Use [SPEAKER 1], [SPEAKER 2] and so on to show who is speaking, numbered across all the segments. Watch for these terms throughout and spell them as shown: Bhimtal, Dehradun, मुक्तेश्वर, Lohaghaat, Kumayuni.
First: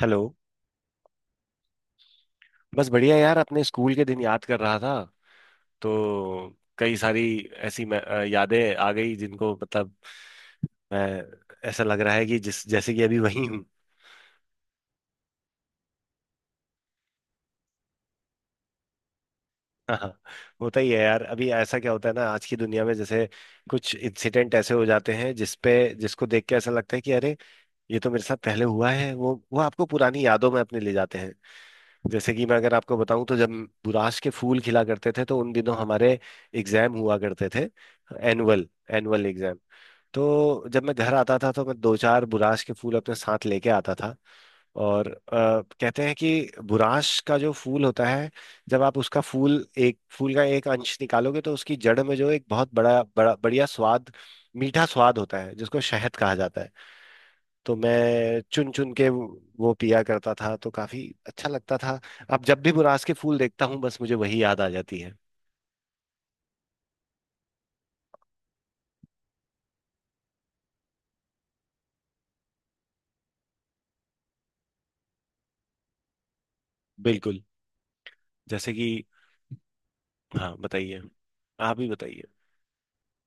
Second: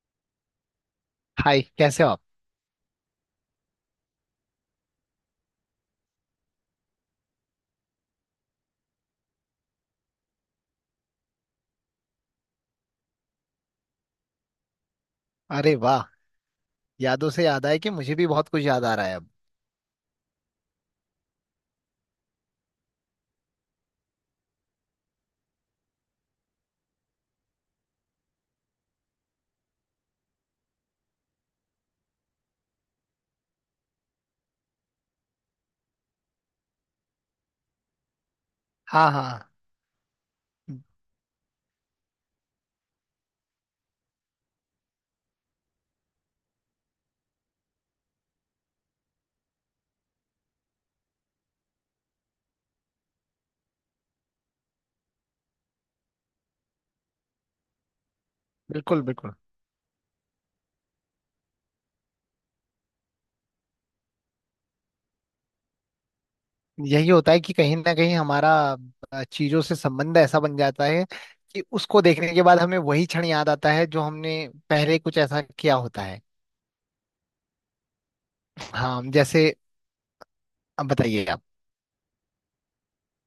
[SPEAKER 1] Hello.
[SPEAKER 2] Hi, कैसे हो आप।
[SPEAKER 1] बस बढ़िया यार, अपने स्कूल के दिन याद कर रहा था। तो कई सारी ऐसी यादें आ गई जिनको मतलब मैं ऐसा लग रहा है कि जिस जैसे कि अभी वही हूँ।
[SPEAKER 2] अरे वाह। यादों से याद आया कि मुझे भी बहुत कुछ याद आ रहा है अब।
[SPEAKER 1] हाँ, होता ही है यार। अभी ऐसा क्या होता है ना आज की दुनिया में, जैसे कुछ इंसिडेंट ऐसे हो जाते हैं जिसपे जिसको देख के ऐसा लगता है कि अरे, ये तो मेरे साथ पहले हुआ है। वो आपको पुरानी यादों में अपने ले जाते हैं। जैसे कि मैं, अगर आपको बताऊं, तो जब बुराश के फूल खिला करते थे तो उन दिनों हमारे एग्जाम हुआ करते थे। एनुअल
[SPEAKER 2] हाँ
[SPEAKER 1] एनुअल
[SPEAKER 2] हाँ।
[SPEAKER 1] एग्जाम। तो जब मैं घर आता था तो मैं दो चार बुराश के फूल अपने साथ लेके आता था। और कहते हैं कि बुराश का जो फूल होता है, जब आप उसका फूल, एक फूल का एक अंश निकालोगे, तो उसकी जड़ में जो एक बहुत बड़ा बड़ा बढ़िया स्वाद मीठा स्वाद होता है जिसको शहद कहा जाता है। तो मैं चुन चुन
[SPEAKER 2] बिल्कुल
[SPEAKER 1] के वो
[SPEAKER 2] बिल्कुल।
[SPEAKER 1] पिया करता था, तो काफी अच्छा लगता था। अब जब भी मुरास के फूल देखता हूँ, बस मुझे वही याद आ जाती है।
[SPEAKER 2] यही होता है कि कहीं ना कहीं हमारा चीजों से संबंध ऐसा बन जाता है कि उसको देखने के बाद हमें वही क्षण याद आता है जो हमने पहले कुछ ऐसा किया होता है।
[SPEAKER 1] बिल्कुल। जैसे
[SPEAKER 2] हाँ,
[SPEAKER 1] कि।
[SPEAKER 2] जैसे।
[SPEAKER 1] हाँ,
[SPEAKER 2] अब
[SPEAKER 1] बताइए।
[SPEAKER 2] बताइए आप।
[SPEAKER 1] आप ही बताइए।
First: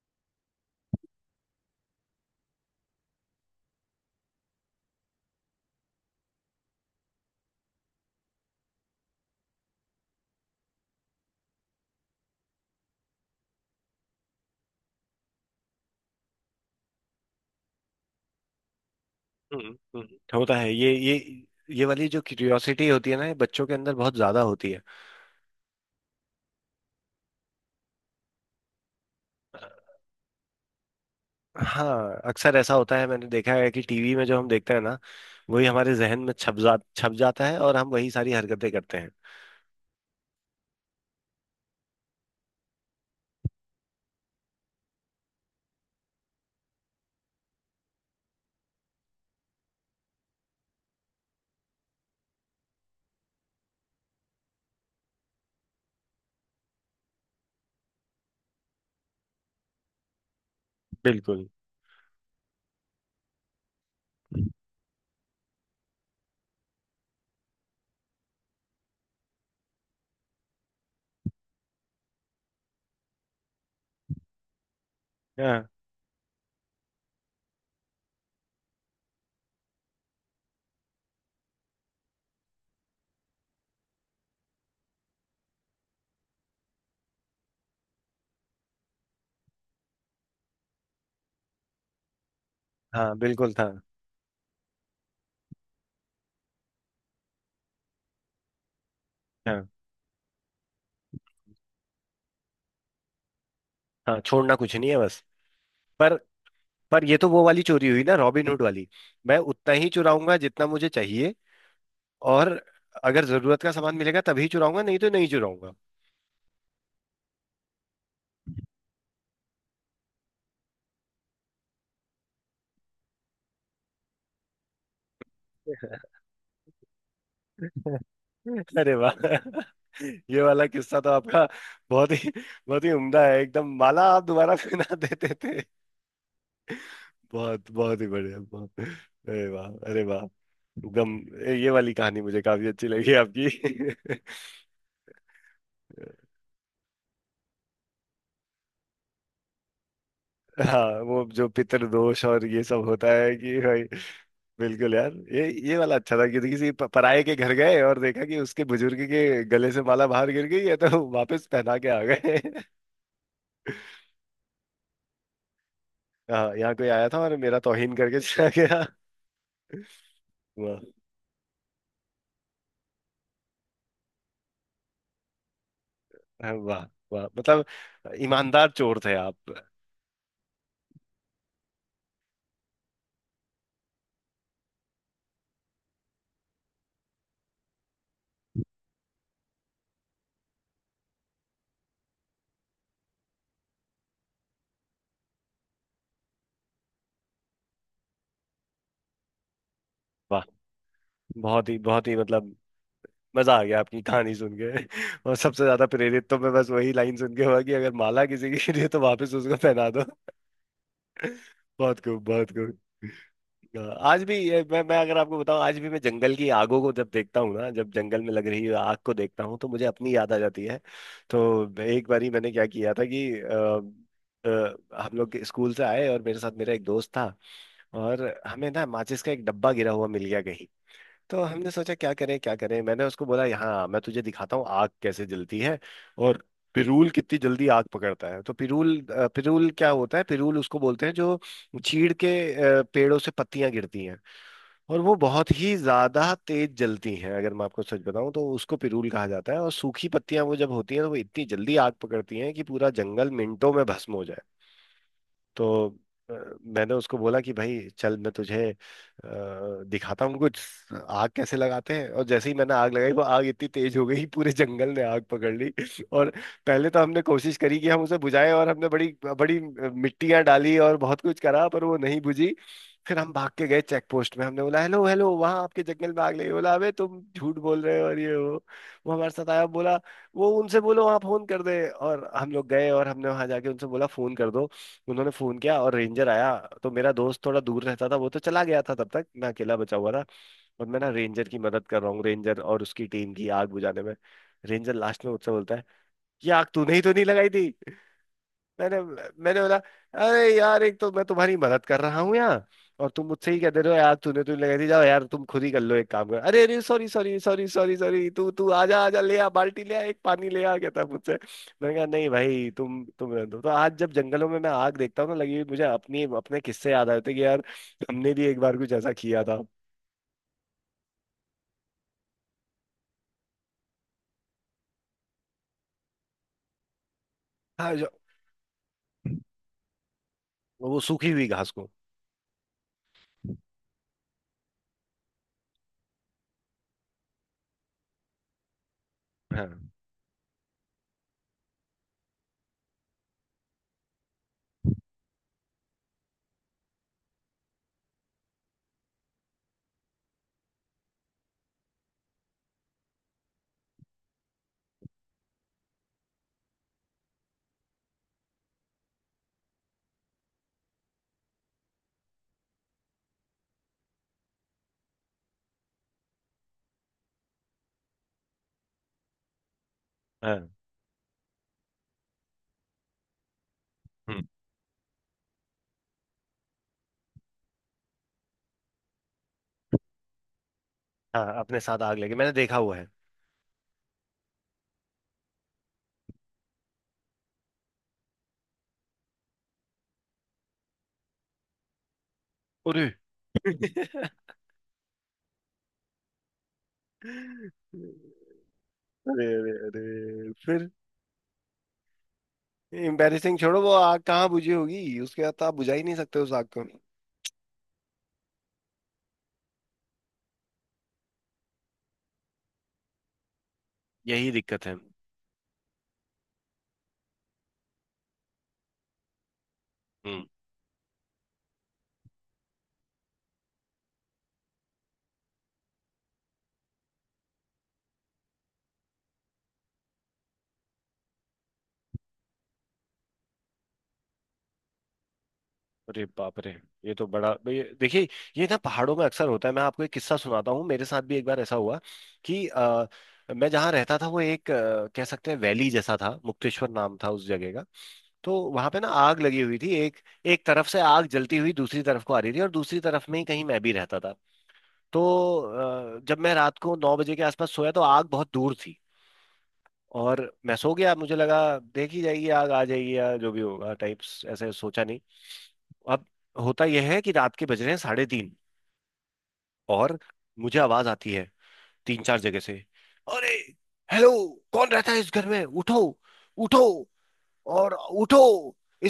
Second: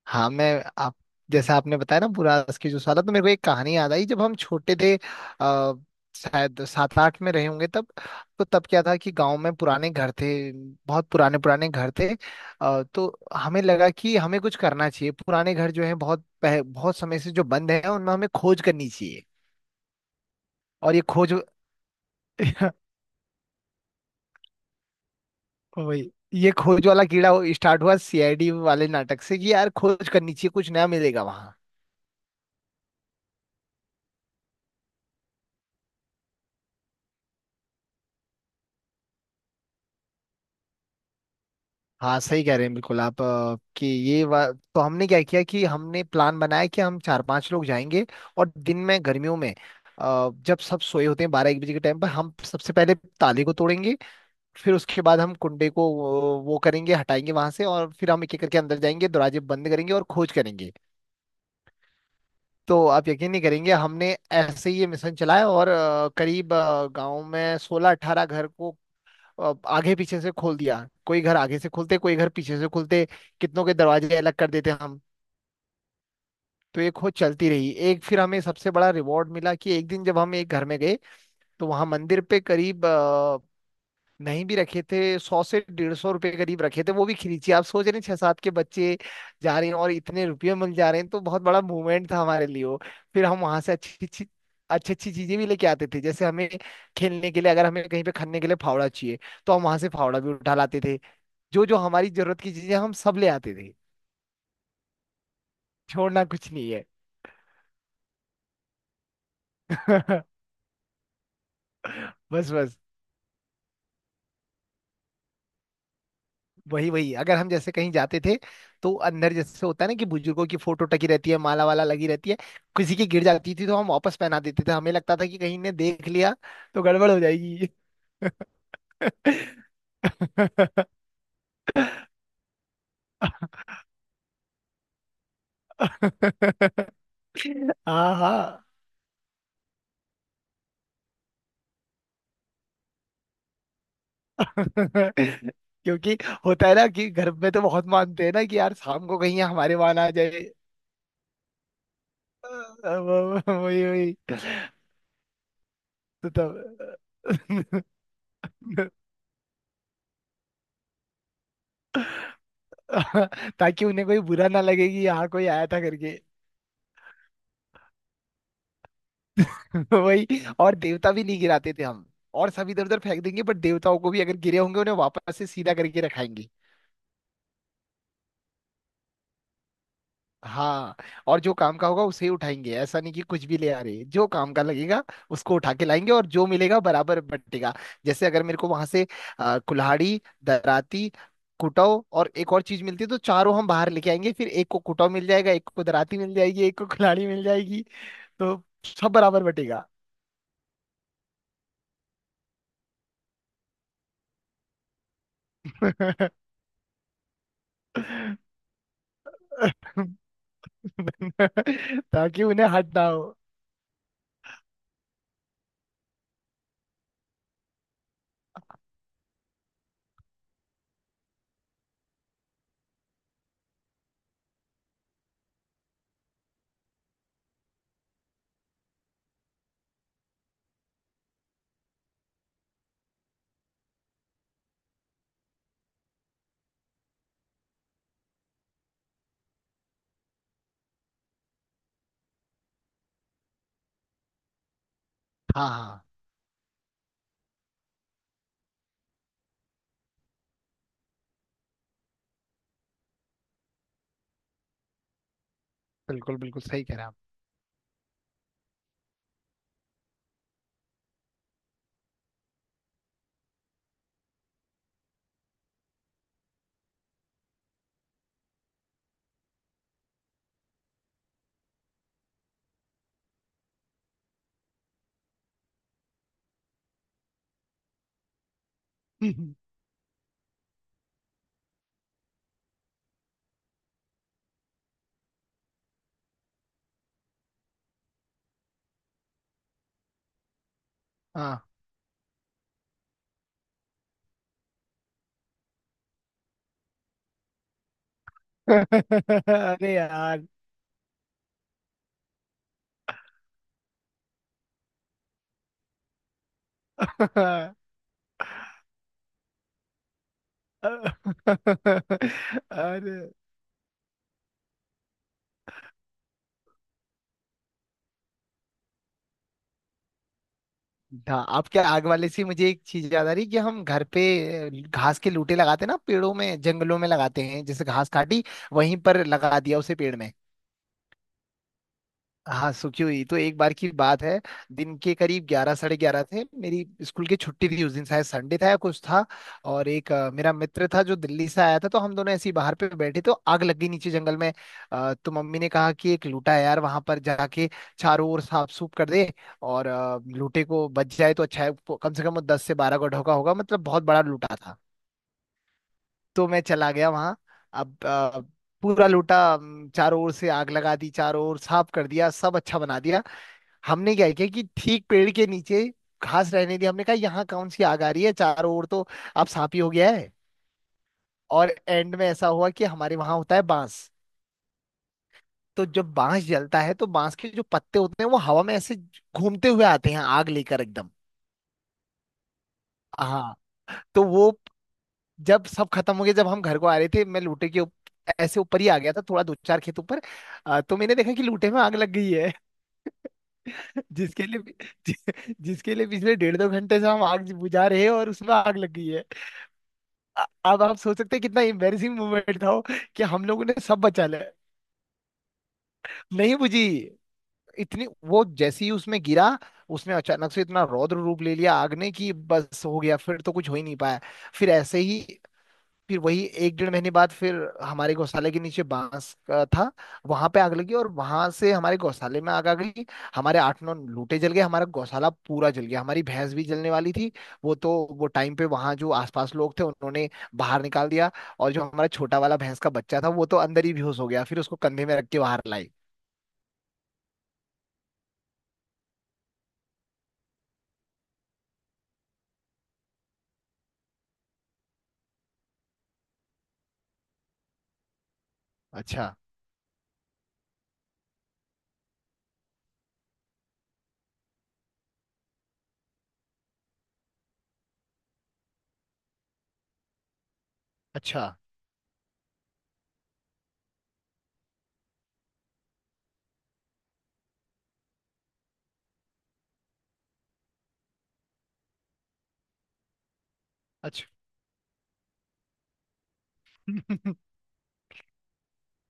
[SPEAKER 2] हाँ मैं। आप। जैसे आपने बताया ना बुरास की जो साला, तो मेरे को एक कहानी याद आई। जब हम छोटे थे शायद सात आठ में रहे होंगे तब। तो तब क्या था कि गांव में पुराने घर थे, बहुत पुराने पुराने घर थे। तो हमें लगा कि हमें कुछ करना चाहिए, पुराने घर जो है बहुत बहुत समय से जो बंद है, उनमें हमें खोज करनी चाहिए।
[SPEAKER 1] हम्म। होता है ये
[SPEAKER 2] और ये खोज
[SPEAKER 1] ये वाली जो क्यूरियोसिटी होती है ना, ये बच्चों के अंदर बहुत ज्यादा होती है।
[SPEAKER 2] वही, ये खोज वाला कीड़ा स्टार्ट हुआ सीआईडी वाले नाटक से कि यार खोज करनी चाहिए, कुछ नया मिलेगा वहां।
[SPEAKER 1] हाँ, अक्सर ऐसा होता है, मैंने देखा है कि टीवी में जो हम देखते हैं ना, वही हमारे जहन में छप जाता है, और हम वही सारी हरकतें करते हैं।
[SPEAKER 2] हाँ, सही कह रहे हैं बिल्कुल आप। तो हमने क्या किया कि हमने प्लान बनाया कि हम चार पांच लोग जाएंगे, और दिन में गर्मियों में जब सब सोए होते हैं, बारह एक बजे के टाइम पर, हम सबसे पहले ताले को तोड़ेंगे। फिर उसके बाद हम कुंडे को वो करेंगे, हटाएंगे वहां से, और फिर हम एक एक करके अंदर जाएंगे, दरवाजे बंद करेंगे और खोज करेंगे।
[SPEAKER 1] बिल्कुल।
[SPEAKER 2] तो आप यकीन नहीं करेंगे, हमने ऐसे ही ये मिशन चलाया। और करीब गांव में सोलह अठारह घर को अब आगे पीछे से खोल दिया। कोई घर आगे से खुलते, कोई घर पीछे से खुलते, कितनों के दरवाजे अलग कर देते हम।
[SPEAKER 1] हाँ।
[SPEAKER 2] तो ये खोज चलती रही। एक फिर हमें सबसे बड़ा रिवॉर्ड मिला कि एक दिन जब हम एक घर में गए, तो वहां मंदिर पे करीब नहीं भी रखे थे, 100 से 150 रुपए करीब रखे थे। वो भी खिलीची। आप सोच रहे हैं, छह सात के बच्चे जा रहे हैं और इतने रुपये मिल जा रहे हैं, तो बहुत बड़ा मूवमेंट था हमारे लिए वो।
[SPEAKER 1] हाँ,
[SPEAKER 2] फिर हम
[SPEAKER 1] बिल्कुल
[SPEAKER 2] वहां
[SPEAKER 1] था।
[SPEAKER 2] से अच्छी अच्छी चीजें भी लेके आते थे। जैसे हमें खेलने के लिए, अगर हमें कहीं पे खनने के लिए फावड़ा चाहिए, तो हम
[SPEAKER 1] हाँ।
[SPEAKER 2] वहां से फावड़ा भी उठा लाते थे। जो जो हमारी जरूरत की चीजें, हम सब ले आते थे।
[SPEAKER 1] हाँ, छोड़ना कुछ नहीं है बस। पर
[SPEAKER 2] छोड़ना कुछ नहीं है।
[SPEAKER 1] पर ये तो वो वाली चोरी हुई ना, रॉबिनहुड वाली। मैं उतना ही चुराऊंगा जितना मुझे चाहिए। और
[SPEAKER 2] बस बस।
[SPEAKER 1] अगर जरूरत का सामान मिलेगा तभी चुराऊंगा, नहीं तो नहीं चुराऊंगा।
[SPEAKER 2] वही वही, अगर हम जैसे कहीं जाते थे तो अंदर जैसे होता है ना कि बुजुर्गों की फोटो टकी रहती है, माला वाला लगी रहती है, किसी की गिर जाती थी तो हम वापस पहना देते थे। हमें लगता था कि कहीं ने देख लिया तो गड़बड़ हो जाएगी।
[SPEAKER 1] अरे वाह। ये वाला किस्सा तो आपका बहुत ही, बहुत ही उम्दा है। एकदम। माला आप दोबारा पहना देते थे। बहुत, बहुत ही
[SPEAKER 2] हाँ
[SPEAKER 1] बढ़िया,
[SPEAKER 2] हाँ।
[SPEAKER 1] बहुत, अरे वाह, अरे वाह। एकदम। ये वाली कहानी मुझे काफी अच्छी लगी आपकी।
[SPEAKER 2] क्योंकि होता है ना कि घर में तो बहुत मानते हैं ना कि यार शाम को कहीं हमारे वहां ना आ जाए।
[SPEAKER 1] हाँ, वो जो पितृदोष और ये सब
[SPEAKER 2] अब-
[SPEAKER 1] होता है कि भाई।
[SPEAKER 2] वही वही।
[SPEAKER 1] बिल्कुल यार, ये वाला अच्छा था
[SPEAKER 2] तो
[SPEAKER 1] कि किसी
[SPEAKER 2] तब
[SPEAKER 1] पराये के घर गए और देखा कि उसके बुजुर्ग के गले से माला बाहर गिर गई है, तो वापस पहना के आ गए।
[SPEAKER 2] ताकि उन्हें कोई बुरा ना लगे कि यहाँ कोई आया था करके।
[SPEAKER 1] हाँ, यहाँ कोई आया था और मेरा तौहीन करके चला गया।
[SPEAKER 2] वही। और
[SPEAKER 1] वाह।
[SPEAKER 2] देवता भी नहीं गिराते थे हम। और सब इधर उधर फेंक देंगे, बट देवताओं को भी अगर गिरे होंगे, उन्हें वापस से सीधा करके रखाएंगे।
[SPEAKER 1] हाँ, वाह। वाह मतलब, ईमानदार चोर थे आप।
[SPEAKER 2] हाँ। और जो काम का होगा उसे ही उठाएंगे, ऐसा नहीं कि कुछ भी ले आ रहे। जो काम का लगेगा उसको उठा के लाएंगे, और जो मिलेगा बराबर बटेगा। जैसे अगर मेरे को वहां से कुल्हाड़ी, दराती, कुटाव और एक और चीज मिलती है, तो चारों हम बाहर लेके आएंगे, फिर एक को कुटाव मिल जाएगा, एक को दराती मिल जाएगी, एक को कुल्हाड़ी मिल जाएगी। तो सब बराबर बटेगा।
[SPEAKER 1] वाह, बहुत ही, बहुत ही मतलब, मजा आ गया आपकी कहानी सुन के। और सबसे ज्यादा प्रेरित तो मैं बस वही लाइन सुन के हुआ कि अगर माला किसी की गिरी है तो वापस उसको पहना दो। बहुत खूब,
[SPEAKER 2] ताकि
[SPEAKER 1] बहुत
[SPEAKER 2] उन्हें
[SPEAKER 1] खूब।
[SPEAKER 2] हट ना हो।
[SPEAKER 1] आज भी ये- मैं अगर आपको बताऊं, आज भी मैं जंगल की आगों को जब देखता हूँ ना, जब जंगल में लग रही आग को देखता हूँ, तो मुझे अपनी याद आ जाती है। तो एक बारी मैंने क्या किया था कि हम लोग स्कूल से आए और मेरे साथ मेरा एक दोस्त था। और हमें ना माचिस का एक डब्बा गिरा हुआ मिल गया। तो हमने सोचा क्या करें क्या करें। मैंने उसको बोला, यहाँ मैं तुझे दिखाता हूँ आग कैसे जलती है और पिरूल कितनी जल्दी आग पकड़ता है। तो पिरूल, पिरूल क्या होता है, पिरूल उसको बोलते हैं जो चीड़ के पेड़ों से पत्तियां गिरती हैं। और वो बहुत
[SPEAKER 2] हाँ
[SPEAKER 1] ही
[SPEAKER 2] हाँ,
[SPEAKER 1] ज्यादा तेज जलती हैं, अगर मैं आपको सच बताऊं, तो उसको पिरूल कहा जाता है। और सूखी पत्तियां वो जब होती हैं तो वो इतनी जल्दी आग पकड़ती हैं कि पूरा जंगल मिनटों में भस्म हो जाए। तो
[SPEAKER 2] बिल्कुल बिल्कुल, सही
[SPEAKER 1] मैंने
[SPEAKER 2] कह रहे हैं
[SPEAKER 1] उसको बोला कि भाई चल, मैं तुझे दिखाता हूँ कुछ, आग कैसे लगाते हैं। और जैसे ही मैंने आग लगाई, वो आग इतनी तेज हो गई, पूरे जंगल ने आग पकड़ ली। और पहले तो हमने कोशिश करी कि हम उसे बुझाएं, और हमने बड़ी बड़ी मिट्टियां डाली और बहुत कुछ करा, पर वो नहीं बुझी। फिर हम भाग के गए चेक पोस्ट में। हमने बोला हेलो हेलो, वहाँ आपके जंगल में आग लगी। बोला, अबे तुम झूठ बोल रहे हो, और ये वो हमारे साथ आया। बोला, वो उनसे बोलो वहाँ फोन कर दे। और हम लोग गए और हमने वहाँ जाके उनसे बोला फोन कर दो। उन्होंने फोन किया और रेंजर आया। तो मेरा दोस्त थोड़ा दूर रहता था, वो तो चला गया था तब तक, मैं अकेला बचा हुआ था। और मैं ना
[SPEAKER 2] आप।
[SPEAKER 1] रेंजर की
[SPEAKER 2] हाँ।
[SPEAKER 1] मदद कर रहा हूँ, रेंजर और उसकी टीम की, आग बुझाने में। रेंजर लास्ट में मुझसे बोलता है, ये आग तूने ही तो नहीं लगाई थी। मैंने मैंने बोला,
[SPEAKER 2] अरे यार।
[SPEAKER 1] अरे यार, एक तो मैं तुम्हारी मदद कर रहा हूँ यहाँ, और तुम मुझसे ही कह दे रहे हो, यार तूने, तू लगा दी, जाओ यार तुम खुद ही कर लो, एक काम कर। अरे अरे, sorry sorry sorry sorry sorry, तू तू आजा आजा, ले आ बाल्टी ले आ, एक पानी ले आ, कहता है मुझसे। मैंने कहा नहीं भाई,
[SPEAKER 2] अरे।
[SPEAKER 1] तुम रहने दो। तो आज जब जंगलों में मैं आग देखता हूँ ना, लगी हुई, मुझे अपनी अपने किस्से याद आते हैं कि यार, हमने भी एक बार कुछ ऐसा किया था।
[SPEAKER 2] हाँ, आपके आग वाले से मुझे एक चीज याद आ रही कि हम घर पे घास के लूटे लगाते हैं ना, पेड़ों में जंगलों में लगाते हैं। जैसे
[SPEAKER 1] हाँ जो।
[SPEAKER 2] घास काटी वहीं पर लगा दिया, उसे पेड़ में।
[SPEAKER 1] वो सूखी हुई घास को।
[SPEAKER 2] हाँ, सुखी हुई। तो एक बार की बात है, दिन के करीब ग्यारह साढ़े ग्यारह थे, मेरी स्कूल की छुट्टी थी उस दिन, शायद संडे था या कुछ था। और
[SPEAKER 1] हाँ।
[SPEAKER 2] एक मेरा मित्र था जो दिल्ली से आया था, तो हम दोनों ऐसे ही बाहर पे बैठे। तो आग लग गई नीचे जंगल में। तो मम्मी ने कहा कि एक लूटा है यार वहां पर, जाके चारों ओर साफ सूफ कर दे, और लूटे को बच जाए तो अच्छा है। वो कम से कम वो 10 से 12 गड्ढों का ढोका होगा, मतलब बहुत बड़ा लूटा था। तो मैं चला गया वहां। अब अ, पूरा लूटा, चारों ओर से आग लगा दी, चारों ओर साफ कर दिया, सब अच्छा बना दिया। हमने क्या किया कि ठीक पेड़ के नीचे घास रहने दी। हमने कहा यहाँ कौन सी आग आ रही है, चारों ओर तो अब सांप ही हो गया है।
[SPEAKER 1] हाँ।
[SPEAKER 2] और एंड में ऐसा हुआ कि हमारे वहां होता है बांस,
[SPEAKER 1] हम्म,
[SPEAKER 2] तो जब बांस जलता है तो बांस के जो पत्ते होते हैं वो हवा में ऐसे घूमते हुए आते हैं आग लेकर एकदम।
[SPEAKER 1] हाँ, अपने साथ आग लगी, मैंने देखा हुआ है।
[SPEAKER 2] हाँ। तो वो, जब सब खत्म हो गया, जब हम घर को आ रहे थे, मैं लूटे के ऐसे ऊपर ही आ गया था, थोड़ा दो चार खेत ऊपर। तो मैंने देखा कि लूटे में आग लग गई है।
[SPEAKER 1] अरे।
[SPEAKER 2] जिसके लिए, जि, जिसके लिए पिछले डेढ़ दो घंटे से हम आग बुझा रहे हैं, और उसमें आग लग गई है।
[SPEAKER 1] अरे अरे अरे,
[SPEAKER 2] अब
[SPEAKER 1] फिर?
[SPEAKER 2] आप सोच सकते हैं कितना एम्बेरसिंग मोमेंट था वो, कि हम
[SPEAKER 1] एम्बैरेसिंग
[SPEAKER 2] लोगों ने
[SPEAKER 1] छोड़ो, वो
[SPEAKER 2] सब
[SPEAKER 1] आग
[SPEAKER 2] बचा
[SPEAKER 1] कहाँ
[SPEAKER 2] लिया।
[SPEAKER 1] बुझी होगी उसके बाद, तो आप बुझा ही नहीं सकते उस
[SPEAKER 2] नहीं
[SPEAKER 1] आग
[SPEAKER 2] बुझी।
[SPEAKER 1] को।
[SPEAKER 2] इतनी वो, जैसे ही उसमें गिरा, उसने अचानक से इतना रौद्र रूप ले लिया आग ने कि बस हो गया, फिर तो कुछ हो ही नहीं पाया।
[SPEAKER 1] यही
[SPEAKER 2] फिर
[SPEAKER 1] दिक्कत है।
[SPEAKER 2] ऐसे ही, फिर वही एक डेढ़ महीने बाद, फिर हमारे गौशाले के नीचे बांस का था।
[SPEAKER 1] हम्म।
[SPEAKER 2] वहां पे आग लगी और वहां से हमारे गौशाले में आग आ गई। हमारे आठ नौ लूटे जल गए, हमारा गौशाला पूरा जल गया, हमारी भैंस भी जलने वाली थी। वो तो, वो टाइम पे वहां जो आसपास लोग थे, उन्होंने बाहर निकाल दिया। और जो हमारा छोटा वाला भैंस का बच्चा था, वो तो अंदर ही बेहोश हो गया, फिर उसको कंधे में रख के बाहर लाई।
[SPEAKER 1] अरे बाप रे। ये तो बड़ा, देखिए, ये ना पहाड़ों में अक्सर होता है। मैं आपको एक किस्सा सुनाता हूँ, मेरे साथ भी एक बार ऐसा हुआ कि मैं जहाँ रहता था, वो एक कह सकते हैं वैली जैसा था, मुक्तेश्वर नाम था उस जगह का। तो वहां पे ना
[SPEAKER 2] अच्छा
[SPEAKER 1] आग लगी हुई थी। एक एक तरफ से आग जलती हुई दूसरी तरफ को आ रही थी, और दूसरी तरफ में ही कहीं मैं भी रहता था। तो जब मैं रात को 9 बजे के आसपास सोया तो आग बहुत दूर थी। और मैं सो गया, मुझे
[SPEAKER 2] अच्छा
[SPEAKER 1] लगा देख ही जाएगी, आग आ जाएगी या जो भी होगा टाइप्स, ऐसे सोचा नहीं। अब होता यह है कि रात के बज रहे हैं 3:30, और मुझे आवाज आती है तीन चार जगह से। अरे,
[SPEAKER 2] अच्छा।
[SPEAKER 1] हेलो, कौन रहता है इस घर में, उठो, उठो। और उठो,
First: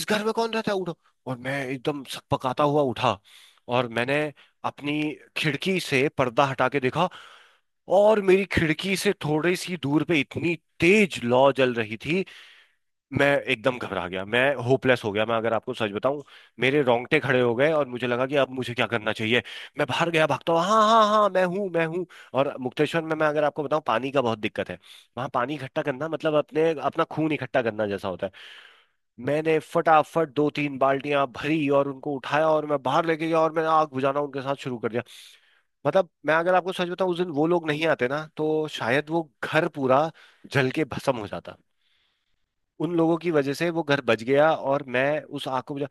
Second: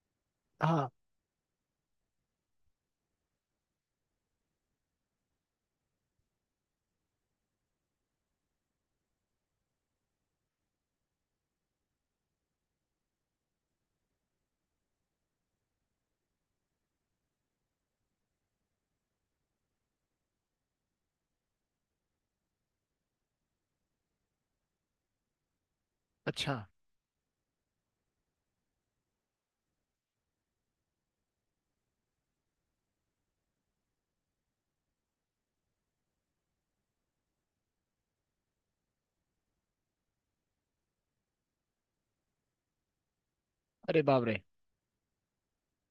[SPEAKER 1] इस घर में कौन रहता है,
[SPEAKER 2] हाँ,
[SPEAKER 1] उठो। और मैं एकदम सकपकाता हुआ उठा, और मैंने अपनी खिड़की से पर्दा हटा के देखा। और मेरी खिड़की से थोड़ी सी दूर पे इतनी तेज लौ जल रही थी। मैं एकदम घबरा गया, मैं होपलेस हो गया, मैं अगर आपको सच बताऊं, मेरे रोंगटे खड़े हो गए। और मुझे लगा कि अब मुझे क्या करना चाहिए। मैं बाहर गया भागता हुआ, हाँ हाँ हाँ, मैं हूँ मैं हूँ। और मुक्तेश्वर में, मैं अगर आपको बताऊं, पानी का बहुत दिक्कत है। वहाँ पानी इकट्ठा करना मतलब
[SPEAKER 2] अच्छा।
[SPEAKER 1] अपने अपना खून इकट्ठा करना जैसा होता है। मैंने फटाफट दो तीन बाल्टियां भरी और उनको उठाया और मैं बाहर लेके गया, और मैंने आग बुझाना उनके साथ शुरू कर दिया। मतलब मैं अगर आपको सच बताऊं, उस दिन वो लोग नहीं आते ना, तो शायद वो घर पूरा जल के भस्म हो जाता। उन लोगों की वजह से वो घर
[SPEAKER 2] अरे
[SPEAKER 1] बच
[SPEAKER 2] बाप रे।
[SPEAKER 1] गया और मैं उस आग को बुझा।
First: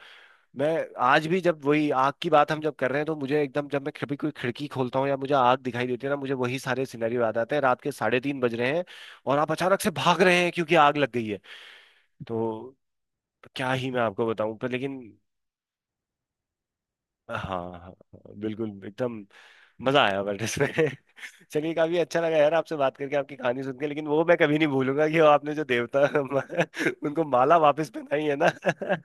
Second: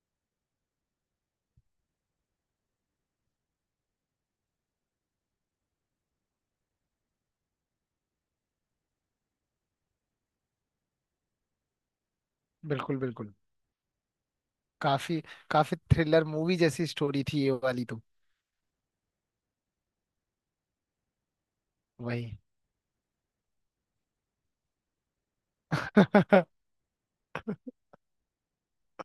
[SPEAKER 1] मैं आज भी, जब वही आग की बात हम जब कर रहे हैं, तो मुझे एकदम, जब मैं कभी कोई खिड़की खोलता हूँ या मुझे आग दिखाई देती है ना, मुझे वही सारे सिनेरियो याद आते हैं, रात के 3:30 बज रहे हैं और आप अचानक से भाग रहे हैं क्योंकि आग लग गई है। तो
[SPEAKER 2] बिल्कुल बिल्कुल।
[SPEAKER 1] क्या ही मैं आपको बताऊं, पर लेकिन।
[SPEAKER 2] काफी, काफी थ्रिलर मूवी जैसी स्टोरी
[SPEAKER 1] हाँ
[SPEAKER 2] थी ये
[SPEAKER 1] हाँ
[SPEAKER 2] वाली
[SPEAKER 1] हाँ,
[SPEAKER 2] तो।
[SPEAKER 1] बिल्कुल एकदम। मजा आया बट इसमें। चलिए, काफी अच्छा लगा
[SPEAKER 2] वही
[SPEAKER 1] यार आपसे बात करके, आपकी कहानी सुन के, लेकिन वो मैं कभी नहीं भूलूंगा कि वो आपने जो देवता, उनको माला वापस पहनाई है ना।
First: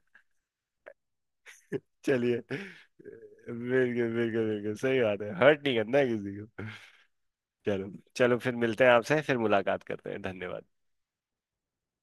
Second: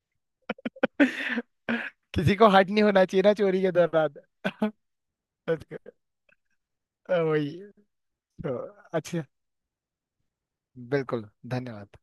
[SPEAKER 2] किसी
[SPEAKER 1] चलिए।
[SPEAKER 2] को हर्ट नहीं होना चाहिए ना, चोरी के
[SPEAKER 1] बिल्कुल बिल्कुल
[SPEAKER 2] दौरान।
[SPEAKER 1] बिल्कुल, सही बात है, हर्ट नहीं करना है किसी को।
[SPEAKER 2] वही।
[SPEAKER 1] चलो, चलो
[SPEAKER 2] तो,
[SPEAKER 1] फिर मिलते हैं आपसे,
[SPEAKER 2] अच्छा,
[SPEAKER 1] फिर मुलाकात करते हैं, धन्यवाद।
[SPEAKER 2] बिल्कुल, धन्यवाद।